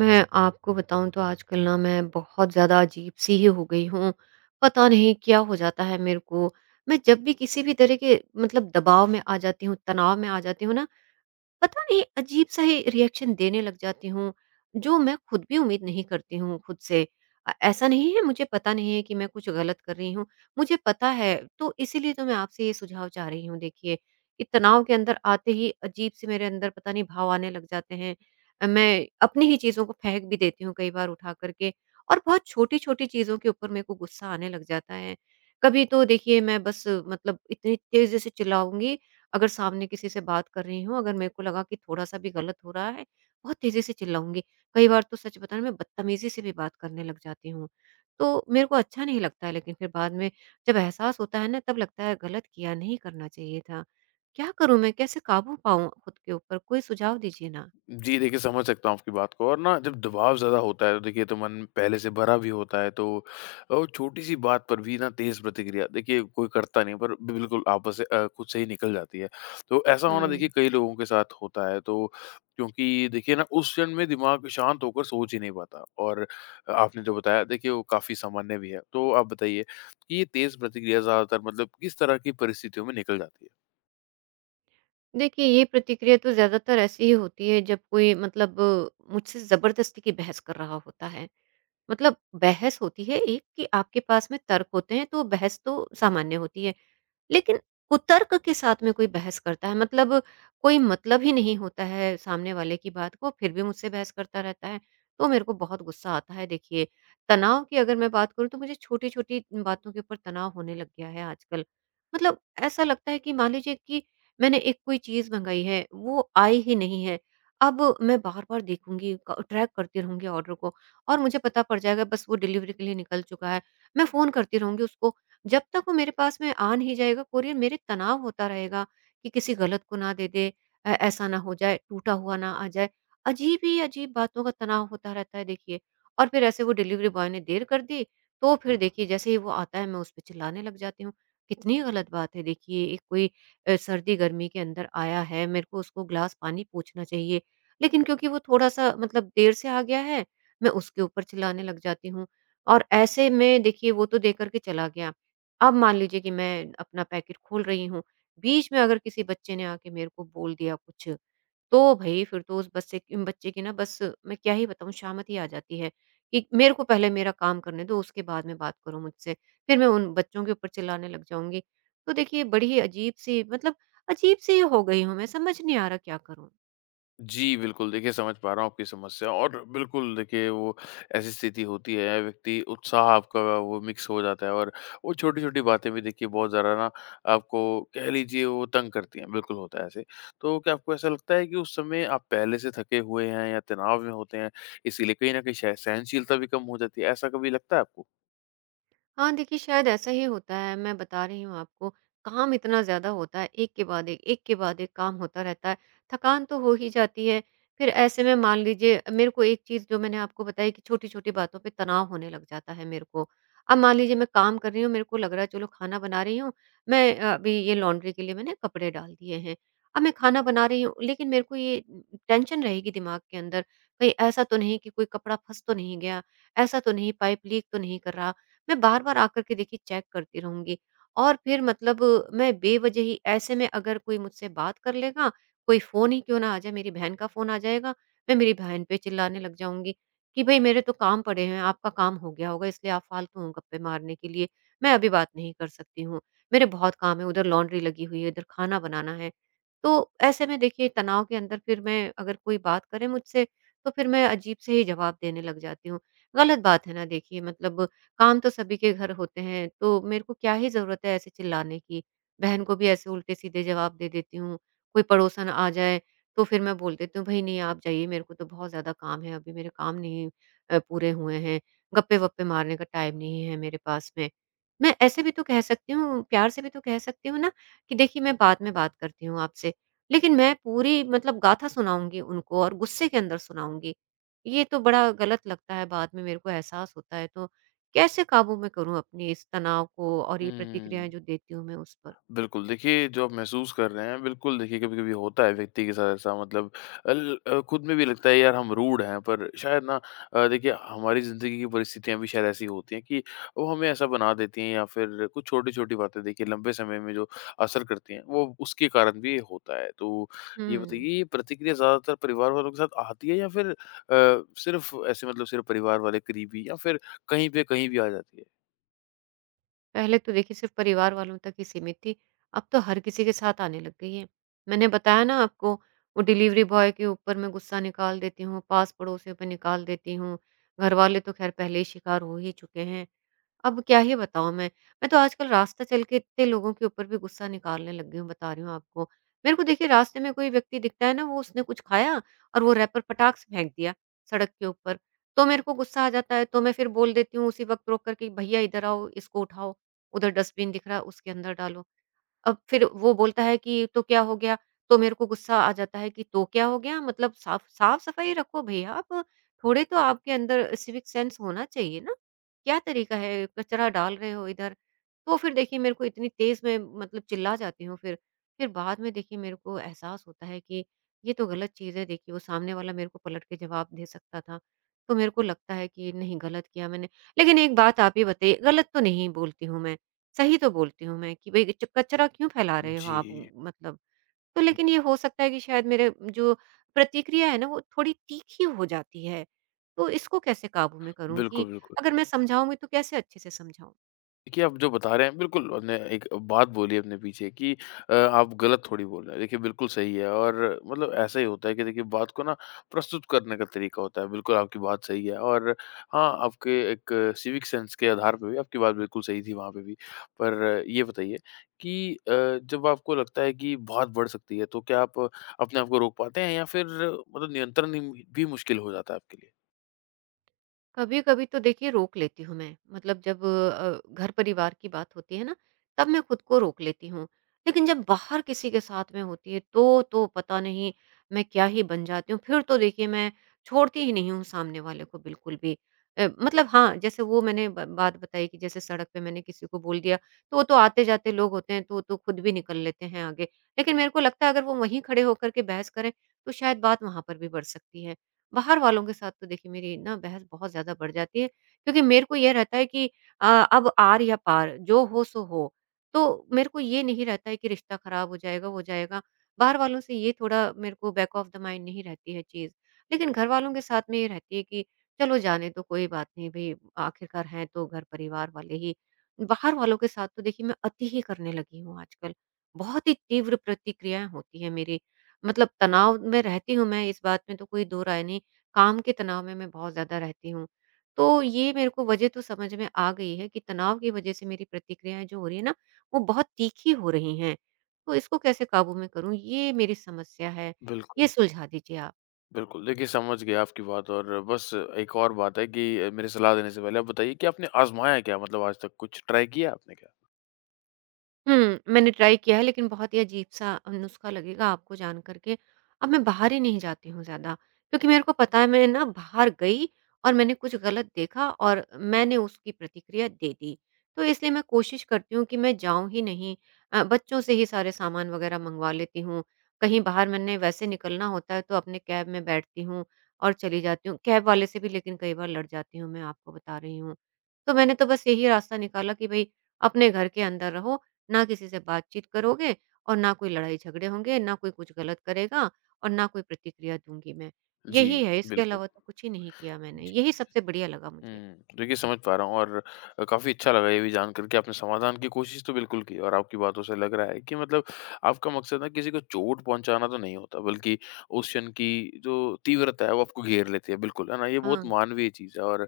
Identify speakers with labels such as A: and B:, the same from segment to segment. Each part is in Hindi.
A: मैं आपको बताऊँ तो आजकल ना मैं बहुत ज़्यादा अजीब-सी ही हो गई हूँ। पता नहीं क्या हो जाता है मेरे को। मैं जब भी किसी भी तरह के मतलब दबाव में आ जाती हूँ, तनाव में आ जाती हूँ ना, पता नहीं अजीब सा ही रिएक्शन देने लग जाती हूँ, जो मैं खुद भी उम्मीद नहीं करती हूँ खुद से। ऐसा नहीं है मुझे पता नहीं है कि मैं कुछ गलत कर रही हूँ, मुझे पता है तो इसीलिए तो मैं आपसे ये सुझाव चाह रही हूँ देखिए, कि तनाव के अंदर आते ही अजीब से मेरे अंदर पता नहीं भाव आने लग जाते हैं। मैं अपनी ही चीज़ों को फेंक भी देती हूँ कई बार उठा कर के और बहुत छोटी-छोटी चीज़ों के ऊपर मेरे को गुस्सा आने लग जाता है। कभी तो देखिए मैं बस मतलब इतनी तेज़ी से चिल्लाऊँगी, अगर सामने किसी से बात कर रही हूँ, अगर मेरे को लगा कि थोड़ा-सा भी गलत हो रहा है, बहुत तेज़ी से चिल्लाऊँगी। कई बार तो सच बताऊँ मैं बदतमीज़ी से भी बात करने लग जाती हूँ। तो मेरे को अच्छा नहीं लगता है, लेकिन फिर बाद में जब एहसास होता है ना, तब लगता है गलत किया, नहीं करना चाहिए था। क्या करूँ मैं? कैसे काबू पाऊँ खुद के ऊपर? कोई सुझाव दीजिए ना।
B: जी, देखिए, समझ सकता हूँ आपकी बात को। और ना, जब दबाव ज़्यादा होता है तो देखिए तो मन पहले से भरा भी होता है, तो और छोटी-सी बात पर भी ना तेज़ प्रतिक्रिया, देखिए कोई करता नहीं है, पर बिल्कुल आपस से खुद से ही निकल जाती है। तो ऐसा होना देखिए
A: हुँ।
B: कई लोगों के साथ होता है तो, क्योंकि देखिए ना, उस क्षण में दिमाग शांत होकर सोच ही नहीं पाता। और आपने जो बताया देखिए, वो काफ़ी सामान्य भी है। तो आप बताइए कि ये तेज़ प्रतिक्रिया ज़्यादातर मतलब किस तरह की परिस्थितियों में निकल जाती है?
A: देखिए, ये प्रतिक्रिया तो ज़्यादातर ऐसी ही होती है जब कोई मतलब मुझसे ज़बरदस्ती की बहस कर रहा होता है। मतलब, बहस होती है एक कि आपके पास में तर्क होते हैं, तो बहस तो सामान्य होती है। लेकिन कुतर्क के साथ में कोई बहस करता है, मतलब कोई मतलब ही नहीं होता है सामने वाले की बात को, फिर भी मुझसे बहस करता रहता है, तो मेरे को बहुत गुस्सा आता है देखिए। तनाव की अगर मैं बात करूँ, तो मुझे छोटी छोटी बातों के ऊपर तनाव होने लग गया है आजकल। मतलब, ऐसा लगता है कि मान लीजिए कि मैंने एक कोई चीज मंगाई है, वो आई ही नहीं है। अब मैं बार बार देखूंगी, ट्रैक करती रहूंगी ऑर्डर को, और मुझे पता पड़ जाएगा बस वो डिलीवरी के लिए निकल चुका है। मैं फोन करती रहूंगी उसको, जब तक वो मेरे पास में आ नहीं जाएगा कोरियर, मेरे तनाव होता रहेगा कि किसी गलत को ना दे दे। ऐसा ना हो जाए, टूटा हुआ ना आ जाए, अजीब ही अजीब बातों का तनाव होता रहता है देखिए। और फिर ऐसे वो डिलीवरी बॉय ने देर कर दी, तो फिर देखिए जैसे ही वो आता है, मैं उस पर चिल्लाने लग जाती हूँ। कितनी गलत बात है देखिए, एक कोई सर्दी गर्मी के अंदर आया है, मेरे को उसको ग्लास पानी पूछना चाहिए। लेकिन क्योंकि वो थोड़ा सा मतलब देर से आ गया है, मैं उसके ऊपर चिल्लाने लग जाती हूँ। और ऐसे में देखिए वो तो दे करके चला गया। अब मान लीजिए कि मैं अपना पैकेट खोल रही हूँ, बीच में अगर किसी बच्चे ने आके मेरे को बोल दिया कुछ, तो भई फिर तो उस बच्चे बच्चे की ना बस, मैं क्या ही बताऊँ, शामत ही आ जाती है कि मेरे को पहले मेरा काम करने दो, उसके बाद में बात करो मुझसे। फिर मैं उन बच्चों के ऊपर चिल्लाने लग जाऊँगी। तो देखिए बड़ी अजीब-सी, मतलब अजीब-सी हो गई हूँ मैं, समझ नहीं आ रहा क्या करूँ?
B: जी, बिल्कुल। देखिए, समझ पा रहा हूँ आपकी समस्या। और बिल्कुल देखिए, वो ऐसी स्थिति होती है, व्यक्ति उत्साह आपका वो मिक्स हो जाता है। और वो छोटी-छोटी बातें भी देखिए बहुत ज़्यादा ना, आपको कह लीजिए वो तंग करती हैं, बिल्कुल होता है ऐसे। तो क्या आपको ऐसा लगता है कि उस समय आप पहले से थके हुए हैं या तनाव में होते हैं, इसीलिए कहीं न कहीं शायद सहनशीलता भी कम हो जाती है, ऐसा कभी लगता है आपको?
A: हाँ, देखिए शायद ऐसा ही होता है, मैं बता रही हूँ आपको। काम इतना ज़्यादा होता है, एक के बाद एक, एक के बाद एक काम होता रहता है, थकान तो हो ही जाती है। फिर ऐसे में मान लीजिए मेरे को एक चीज़ जो मैंने आपको बताई, कि छोटी-छोटी बातों पे तनाव होने लग जाता है मेरे को। अब मान लीजिए मैं काम कर रही हूँ, मेरे को लग रहा है चलो खाना बना रही हूँ, मैं अभी ये लॉन्ड्री के लिए मैंने कपड़े डाल दिए हैं। अब मैं खाना बना रही हूँ, लेकिन मेरे को ये टेंशन रहेगी दिमाग के अंदर, कहीं ऐसा तो नहीं कि कोई कपड़ा फँस तो नहीं गया, ऐसा तो नहीं पाइप लीक तो नहीं कर रहा। मैं बार-बार आकर के देखिए चेक करती रहूँगी। और फिर मतलब, मैं बेवजह ही ऐसे में, अगर कोई मुझसे बात कर लेगा, कोई फ़ोन ही क्यों ना आ जाए, मेरी बहन का फ़ोन आ जाएगा, मैं मेरी बहन पे चिल्लाने लग जाऊँगी कि भई मेरे तो काम पड़े हैं, आपका काम हो गया होगा इसलिए आप फालतू हो गप्पे मारने के लिए, मैं अभी बात नहीं कर सकती हूँ। मेरे बहुत काम है, उधर लॉन्ड्री लगी हुई है, इधर खाना बनाना है। तो ऐसे में देखिए तनाव के अंदर, फिर मैं अगर कोई बात करे मुझसे, तो फिर मैं अजीब से ही जवाब देने लग जाती हूँ। गलत बात है ना देखिए, मतलब काम तो सभी के घर होते हैं, तो मेरे को क्या ही ज़रूरत है ऐसे चिल्लाने की। बहन को भी ऐसे उल्टे-सीधे जवाब दे देती हूँ, कोई पड़ोसन आ जाए तो फिर मैं बोल देती हूँ, "भई नहीं आप जाइए, मेरे को तो बहुत ज़्यादा काम है, अभी मेरे काम नहीं पूरे हुए हैं, गप्पे-वप्पे मारने का टाइम नहीं है मेरे पास में।" मैं ऐसे भी तो कह सकती हूँ, प्यार से भी तो कह सकती हूँ ना, कि देखिए मैं बाद में बात करती हूँ आपसे, लेकिन मैं पूरी मतलब गाथा सुनाऊँगी उनको, और गुस्से के अंदर सुनाऊँगी। ये तो बड़ा गलत लगता है, बाद में मेरे को एहसास होता है तो कैसे काबू में करूँ अपने इस तनाव को और ये
B: हुँ।
A: प्रतिक्रियाएँ जो देती हूँ मैं उस पर?
B: बिल्कुल, देखिए जो आप महसूस कर रहे हैं, बिल्कुल देखिए कभी-कभी होता है व्यक्ति के साथ ऐसा, मतलब खुद में भी लगता है यार हम रूड हैं, पर शायद ना देखिए, हमारी ज़िंदगी की परिस्थितियाँ भी शायद ऐसी होती हैं कि वो हमें ऐसा बना देती हैं, या फिर कुछ छोटी-छोटी बातें देखिए लंबे समय में जो असर करती हैं, वो उसके कारण भी होता है। तो ये
A: हुँ।
B: बताइए, ये प्रतिक्रिया ज़्यादातर परिवार वालों के साथ आती है या फिर सिर्फ़ ऐसे, मतलब सिर्फ़ परिवार वाले करीबी, या फिर कहीं पे कहीं भी आ जाती है?
A: पहले तो देखिए सिर्फ़ परिवार वालों तक ही सीमित थी, अब तो हर किसी के साथ आने लग गई है। मैंने बताया ना आपको, वो डिलीवरी बॉय के ऊपर मैं गुस्सा निकाल देती हूँ, पास पड़ोसियों पे निकाल देती हूँ, घरवाले तो ख़ैर पहले ही शिकार हो ही चुके हैं। अब क्या ही बताऊँ मैं तो आजकल रास्ता चल के इतने लोगों के ऊपर भी गुस्सा निकालने लग गई हूँ, बता रही हूँ आपको। मेरे को देखिए रास्ते में कोई व्यक्ति दिखता है ना, वो उसने कुछ खाया और वो रैपर पटाक से फेंक दिया सड़क के ऊपर, तो मेरे को गुस्सा आ जाता है, तो मैं फिर बोल देती हूँ उसी वक़्त रोक कर के, "भैया इधर आओ, इसको उठाओ, उधर डस्टबिन दिख रहा है उसके अंदर डालो।" अब फिर वो बोलता है कि तो क्या हो गया? तो मेरे को गुस्सा आ जाता है कि तो क्या हो गया? मतलब साफ-सफाई रखो भैया आप, थोड़े तो आपके अंदर सिविक सेंस होना चाहिए ना। क्या तरीका है, कचरा डाल रहे हो इधर? तो फिर देखिए मेरे को इतनी तेज़ में, मतलब चिल्ला जाती हूँ फिर। फिर बाद में देखिए मेरे को एहसास होता है कि ये तो गलत चीज़ है देखिए, वो सामने वाला मेरे को पलट के जवाब दे सकता था। तो मेरे को लगता है कि नहीं, गलत किया मैंने। लेकिन एक बात आप ही बताइए, गलत तो नहीं बोलती हूँ मैं। सही तो बोलती हूँ मैं कि भई च कचरा क्यों फैला रहे हो
B: जी,
A: आप मतलब? तो लेकिन ये हो सकता है कि शायद मेरे जो प्रतिक्रिया है ना, वो थोड़ी तीखी हो जाती है। तो इसको कैसे काबू में करूँ
B: बिल्कुल,
A: कि
B: बिल्कुल।
A: अगर मैं समझाऊँगी तो कैसे अच्छे से समझाऊँ?
B: देखिए, आप जो बता रहे हैं, बिल्कुल आपने एक बात बोली अपने पीछे कि आप गलत थोड़ी बोल रहे हैं। देखिए, बिल्कुल सही है। और मतलब ऐसा ही होता है कि देखिए, बात को ना प्रस्तुत करने का तरीका होता है। बिल्कुल आपकी बात सही है। और हाँ, आपके एक सिविक सेंस के आधार पे भी आपकी बात बिल्कुल सही थी वहाँ पे भी। पर ये बताइए कि जब आपको लगता है कि बहुत बढ़ सकती है, तो क्या आप अपने आप को रोक पाते हैं, या फिर मतलब नियंत्रण ही भी मुश्किल हो जाता है आपके लिए?
A: कभी कभी तो देखिए रोक लेती हूँ मैं, मतलब जब घर परिवार की बात होती है ना, तब मैं खुद को रोक लेती हूँ। लेकिन जब बाहर किसी के साथ में होती है तो पता नहीं मैं क्या ही बन जाती हूँ, फिर तो देखिए मैं छोड़ती ही नहीं हूँ सामने वाले को बिल्कुल भी। मतलब हाँ, जैसे वो मैंने बात बताई कि जैसे सड़क पे मैंने किसी को बोल दिया, तो वो तो आते जाते लोग होते हैं, तो वो तो खुद भी निकल लेते हैं आगे। लेकिन मेरे को लगता है अगर वो वहीं खड़े होकर के बहस करें, तो शायद बात वहां पर भी बढ़ सकती है। बाहर वालों के साथ तो देखिए मेरी ना बहस बहुत ज़्यादा बढ़ जाती है, क्योंकि मेरे को ये रहता है कि अ, अब आर या पार, जो हो सो हो। तो मेरे को ये नहीं रहता है कि रिश्ता खराब हो जाएगा, वो हो जाएगा। बाहर वालों से ये थोड़ा मेरे को बैक ऑफ द माइंड नहीं रहती है चीज़। लेकिन घर वालों के साथ में ये रहती है कि चलो जाने दो, कोई बात नहीं भई, आखिरकार हैं तो घर परिवार वाले ही। बाहर वालों के साथ तो देखिए मैं अति ही करने लगी हूँ आजकल। बहुत ही तीव्र प्रतिक्रियाएँ होती हैं मेरी। मतलब तनाव में रहती हूँ मैं, इस बात में तो कोई दो राय नहीं। काम के तनाव में मैं बहुत ज़्यादा रहती हूँ। तो ये मेरे को वजह तो समझ में आ गई है कि तनाव की वजह से मेरी प्रतिक्रियाएँ जो हो रही है ना, वो बहुत तीखी हो रही हैं। तो इसको कैसे काबू में करूँ? ये मेरी समस्या है, ये
B: बिल्कुल।
A: सुलझा दीजिए आप।
B: बिल्कुल, देखिए समझ गया आपकी बात। और बस एक और बात है कि मेरे सलाह देने से पहले आप बताइए कि आपने आज़माया क्या? मतलब आज तक कुछ ट्राई किया आपने क्या?
A: हुँ, मैंने ट्राई किया है, लेकिन बहुत ही अजीब-सा नुस्खा लगेगा आपको जान कर के। अब मैं बाहर ही नहीं जाती हूँ ज़्यादा, क्योंकि मेरे को पता है मैं ना बाहर गई और मैंने कुछ गलत देखा और मैंने उसकी प्रतिक्रिया दे दी। तो इसलिए मैं कोशिश करती हूँ कि मैं जाऊँ ही नहीं, बच्चों से ही सारे सामान वग़ैरह मँगवा लेती हूँ। कहीं बाहर मैंने वैसे निकलना होता है तो अपने कैब में बैठती हूँ और चली जाती हूँ। कैब वाले से भी लेकिन कई बार लड़ जाती हूँ मैं, आपको बता रही हूँ। तो मैंने तो बस यही रास्ता निकाला कि भई अपने घर के अंदर रहो, ना किसी से बातचीत करोगे और ना कोई लड़ाई झगड़े होंगे, ना कोई कुछ गलत करेगा और ना कोई प्रतिक्रिया दूँगी मैं।
B: जी,
A: यही है, इसके
B: बिल्कुल।
A: अलावा तो कुछ ही नहीं किया मैंने। यही सबसे बढ़िया लगा मुझे।
B: हुँ। देखिए समझ पा रहा हूँ। और काफ़ी अच्छा लगा ये भी जान कर के, आपने समाधान की कोशिश तो बिल्कुल की। और आपकी बातों से लग रहा है कि मतलब आपका मकसद ना किसी को चोट पहुँचाना तो नहीं होता, बल्कि उस क्षण की जो तीव्रता है, वो आपको घेर लेती है बिल्कुल, है ना? ये बहुत
A: हाँ।
B: मानवीय चीज़ है। और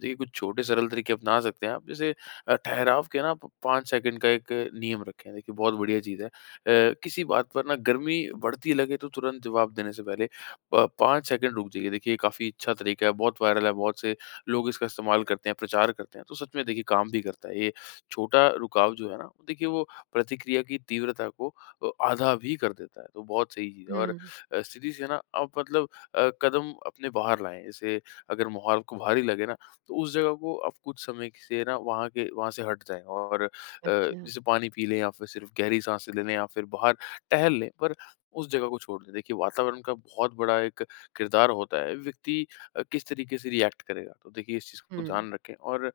B: देखिए, कुछ छोटे सरल तरीके अपना सकते हैं आप। जैसे ठहराव के ना, प 5 सेकंड का एक नियम रखें, देखिए बहुत बढ़िया चीज़ है। किसी बात पर ना गर्मी बढ़ती लगे, तो तुरंत जवाब देने से पहले प 5 सेकंड रुक जाइए। देखिए, ये काफ़ी अच्छा तरीका है, बहुत वायरल है, बहुत से लोग इसका इस्तेमाल करते हैं, प्रचार करते हैं, तो सच में देखिए काम भी करता है। ये छोटा रुकाव जो है ना, देखिए वो प्रतिक्रिया की तीव्रता को आधा भी कर देता है, तो बहुत सही चीज़ है। और
A: हुँ।
B: स्थिति से ना आप, मतलब कदम अपने बाहर लाएँ। जैसे, अगर माहौल आपको भारी लगे ना, तो उस जगह को आप कुछ समय से ना वहाँ के वहाँ से हट जाएँ, और
A: अच्छा।
B: जैसे पानी पी लें, या फिर सिर्फ़ गहरी साँसें ले लें, या फिर बाहर टहल लें, पर उस जगह को छोड़ दें। देखिए, वातावरण का बहुत बड़ा एक किरदार होता है, व्यक्ति किस तरीके से रिएक्ट करेगा। तो देखिए, इस चीज़
A: हुँ।
B: को ध्यान रखें। और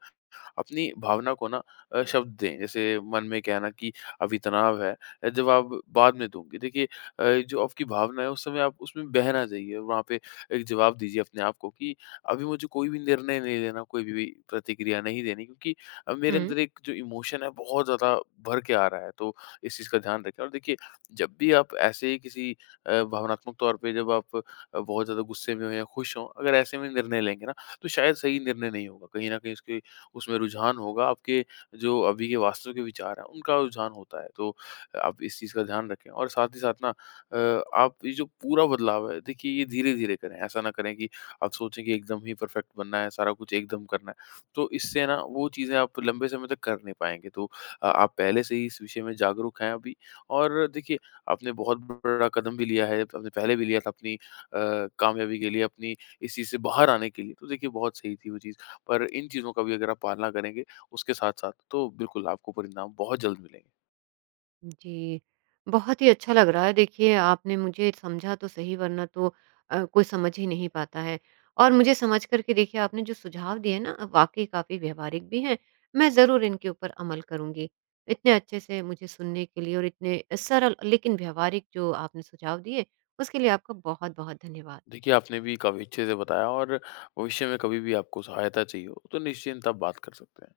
B: अपनी भावना को ना शब्द दें। जैसे मन में कहना कि अभी तनाव है, जवाब बाद में दूँगी। देखिए, जो आपकी भावना है उस समय, आप उसमें बह ना जाइए। वहाँ पे एक जवाब दीजिए अपने आप को कि अभी मुझे कोई भी निर्णय नहीं लेना, कोई भी प्रतिक्रिया नहीं देनी, क्योंकि मेरे
A: हुँ।
B: अंदर एक जो इमोशन है, बहुत ज़्यादा भर के आ रहा है। तो इस चीज़ का ध्यान रखें। और देखिए, जब भी आप ऐसे ही किसी भावनात्मक तौर पे, जब आप बहुत ज़्यादा गुस्से में हो या खुश हो, अगर ऐसे में निर्णय लेंगे ना, तो शायद सही निर्णय नहीं होगा। कहीं न कहीं उसके उसमें रुझान होगा, आपके जो अभी के वास्तव के विचार हैं, उनका रुझान होता है। तो आप इस चीज़ का ध्यान रखें, और साथ ही साथ ना आप ये जो पूरा बदलाव है, देखिए, ये धीरे-धीरे करें। ऐसा ना करें कि आप सोचें कि एकदम ही परफेक्ट बनना है, सारा कुछ एकदम करना है। तो इससे ना वो चीज़ें आप लंबे समय तक कर नहीं पाएँगे। तो आप पहले से ही इस विषय में जागरूक हैं अभी, और देखिए, आपने बहुत बड़ा कदम भी लिया है। आपने पहले भी लिया था अपनी कामयाबी के लिए, अपनी इस चीज़ से बाहर आने के लिए। तो देखिए, बहुत सही थी वो चीज़। पर इन चीज़ों का भी अगर आप पालना करेंगे उसके साथ-साथ, तो बिल्कुल आपको परिणाम बहुत जल्द मिलेंगे।
A: जी, बहुत ही अच्छा लग रहा है देखिए, आपने मुझे समझा तो सही, वरना तो कोई समझ ही नहीं पाता है। और मुझे समझ कर के देखिए आपने जो सुझाव दिए ना, वाक़ई काफ़ी व्यावहारिक भी हैं, मैं ज़रूर इनके ऊपर अमल करूँगी। इतने अच्छे से मुझे सुनने के लिए और इतने सरल लेकिन व्यावहारिक जो आपने सुझाव दिए, उसके लिए आपका बहुत-बहुत धन्यवाद।
B: देखिए, आपने भी काफ़ी अच्छे से बताया। और भविष्य में कभी भी आपको सहायता चाहिए हो तो निश्चिंत आप बात कर सकते हैं।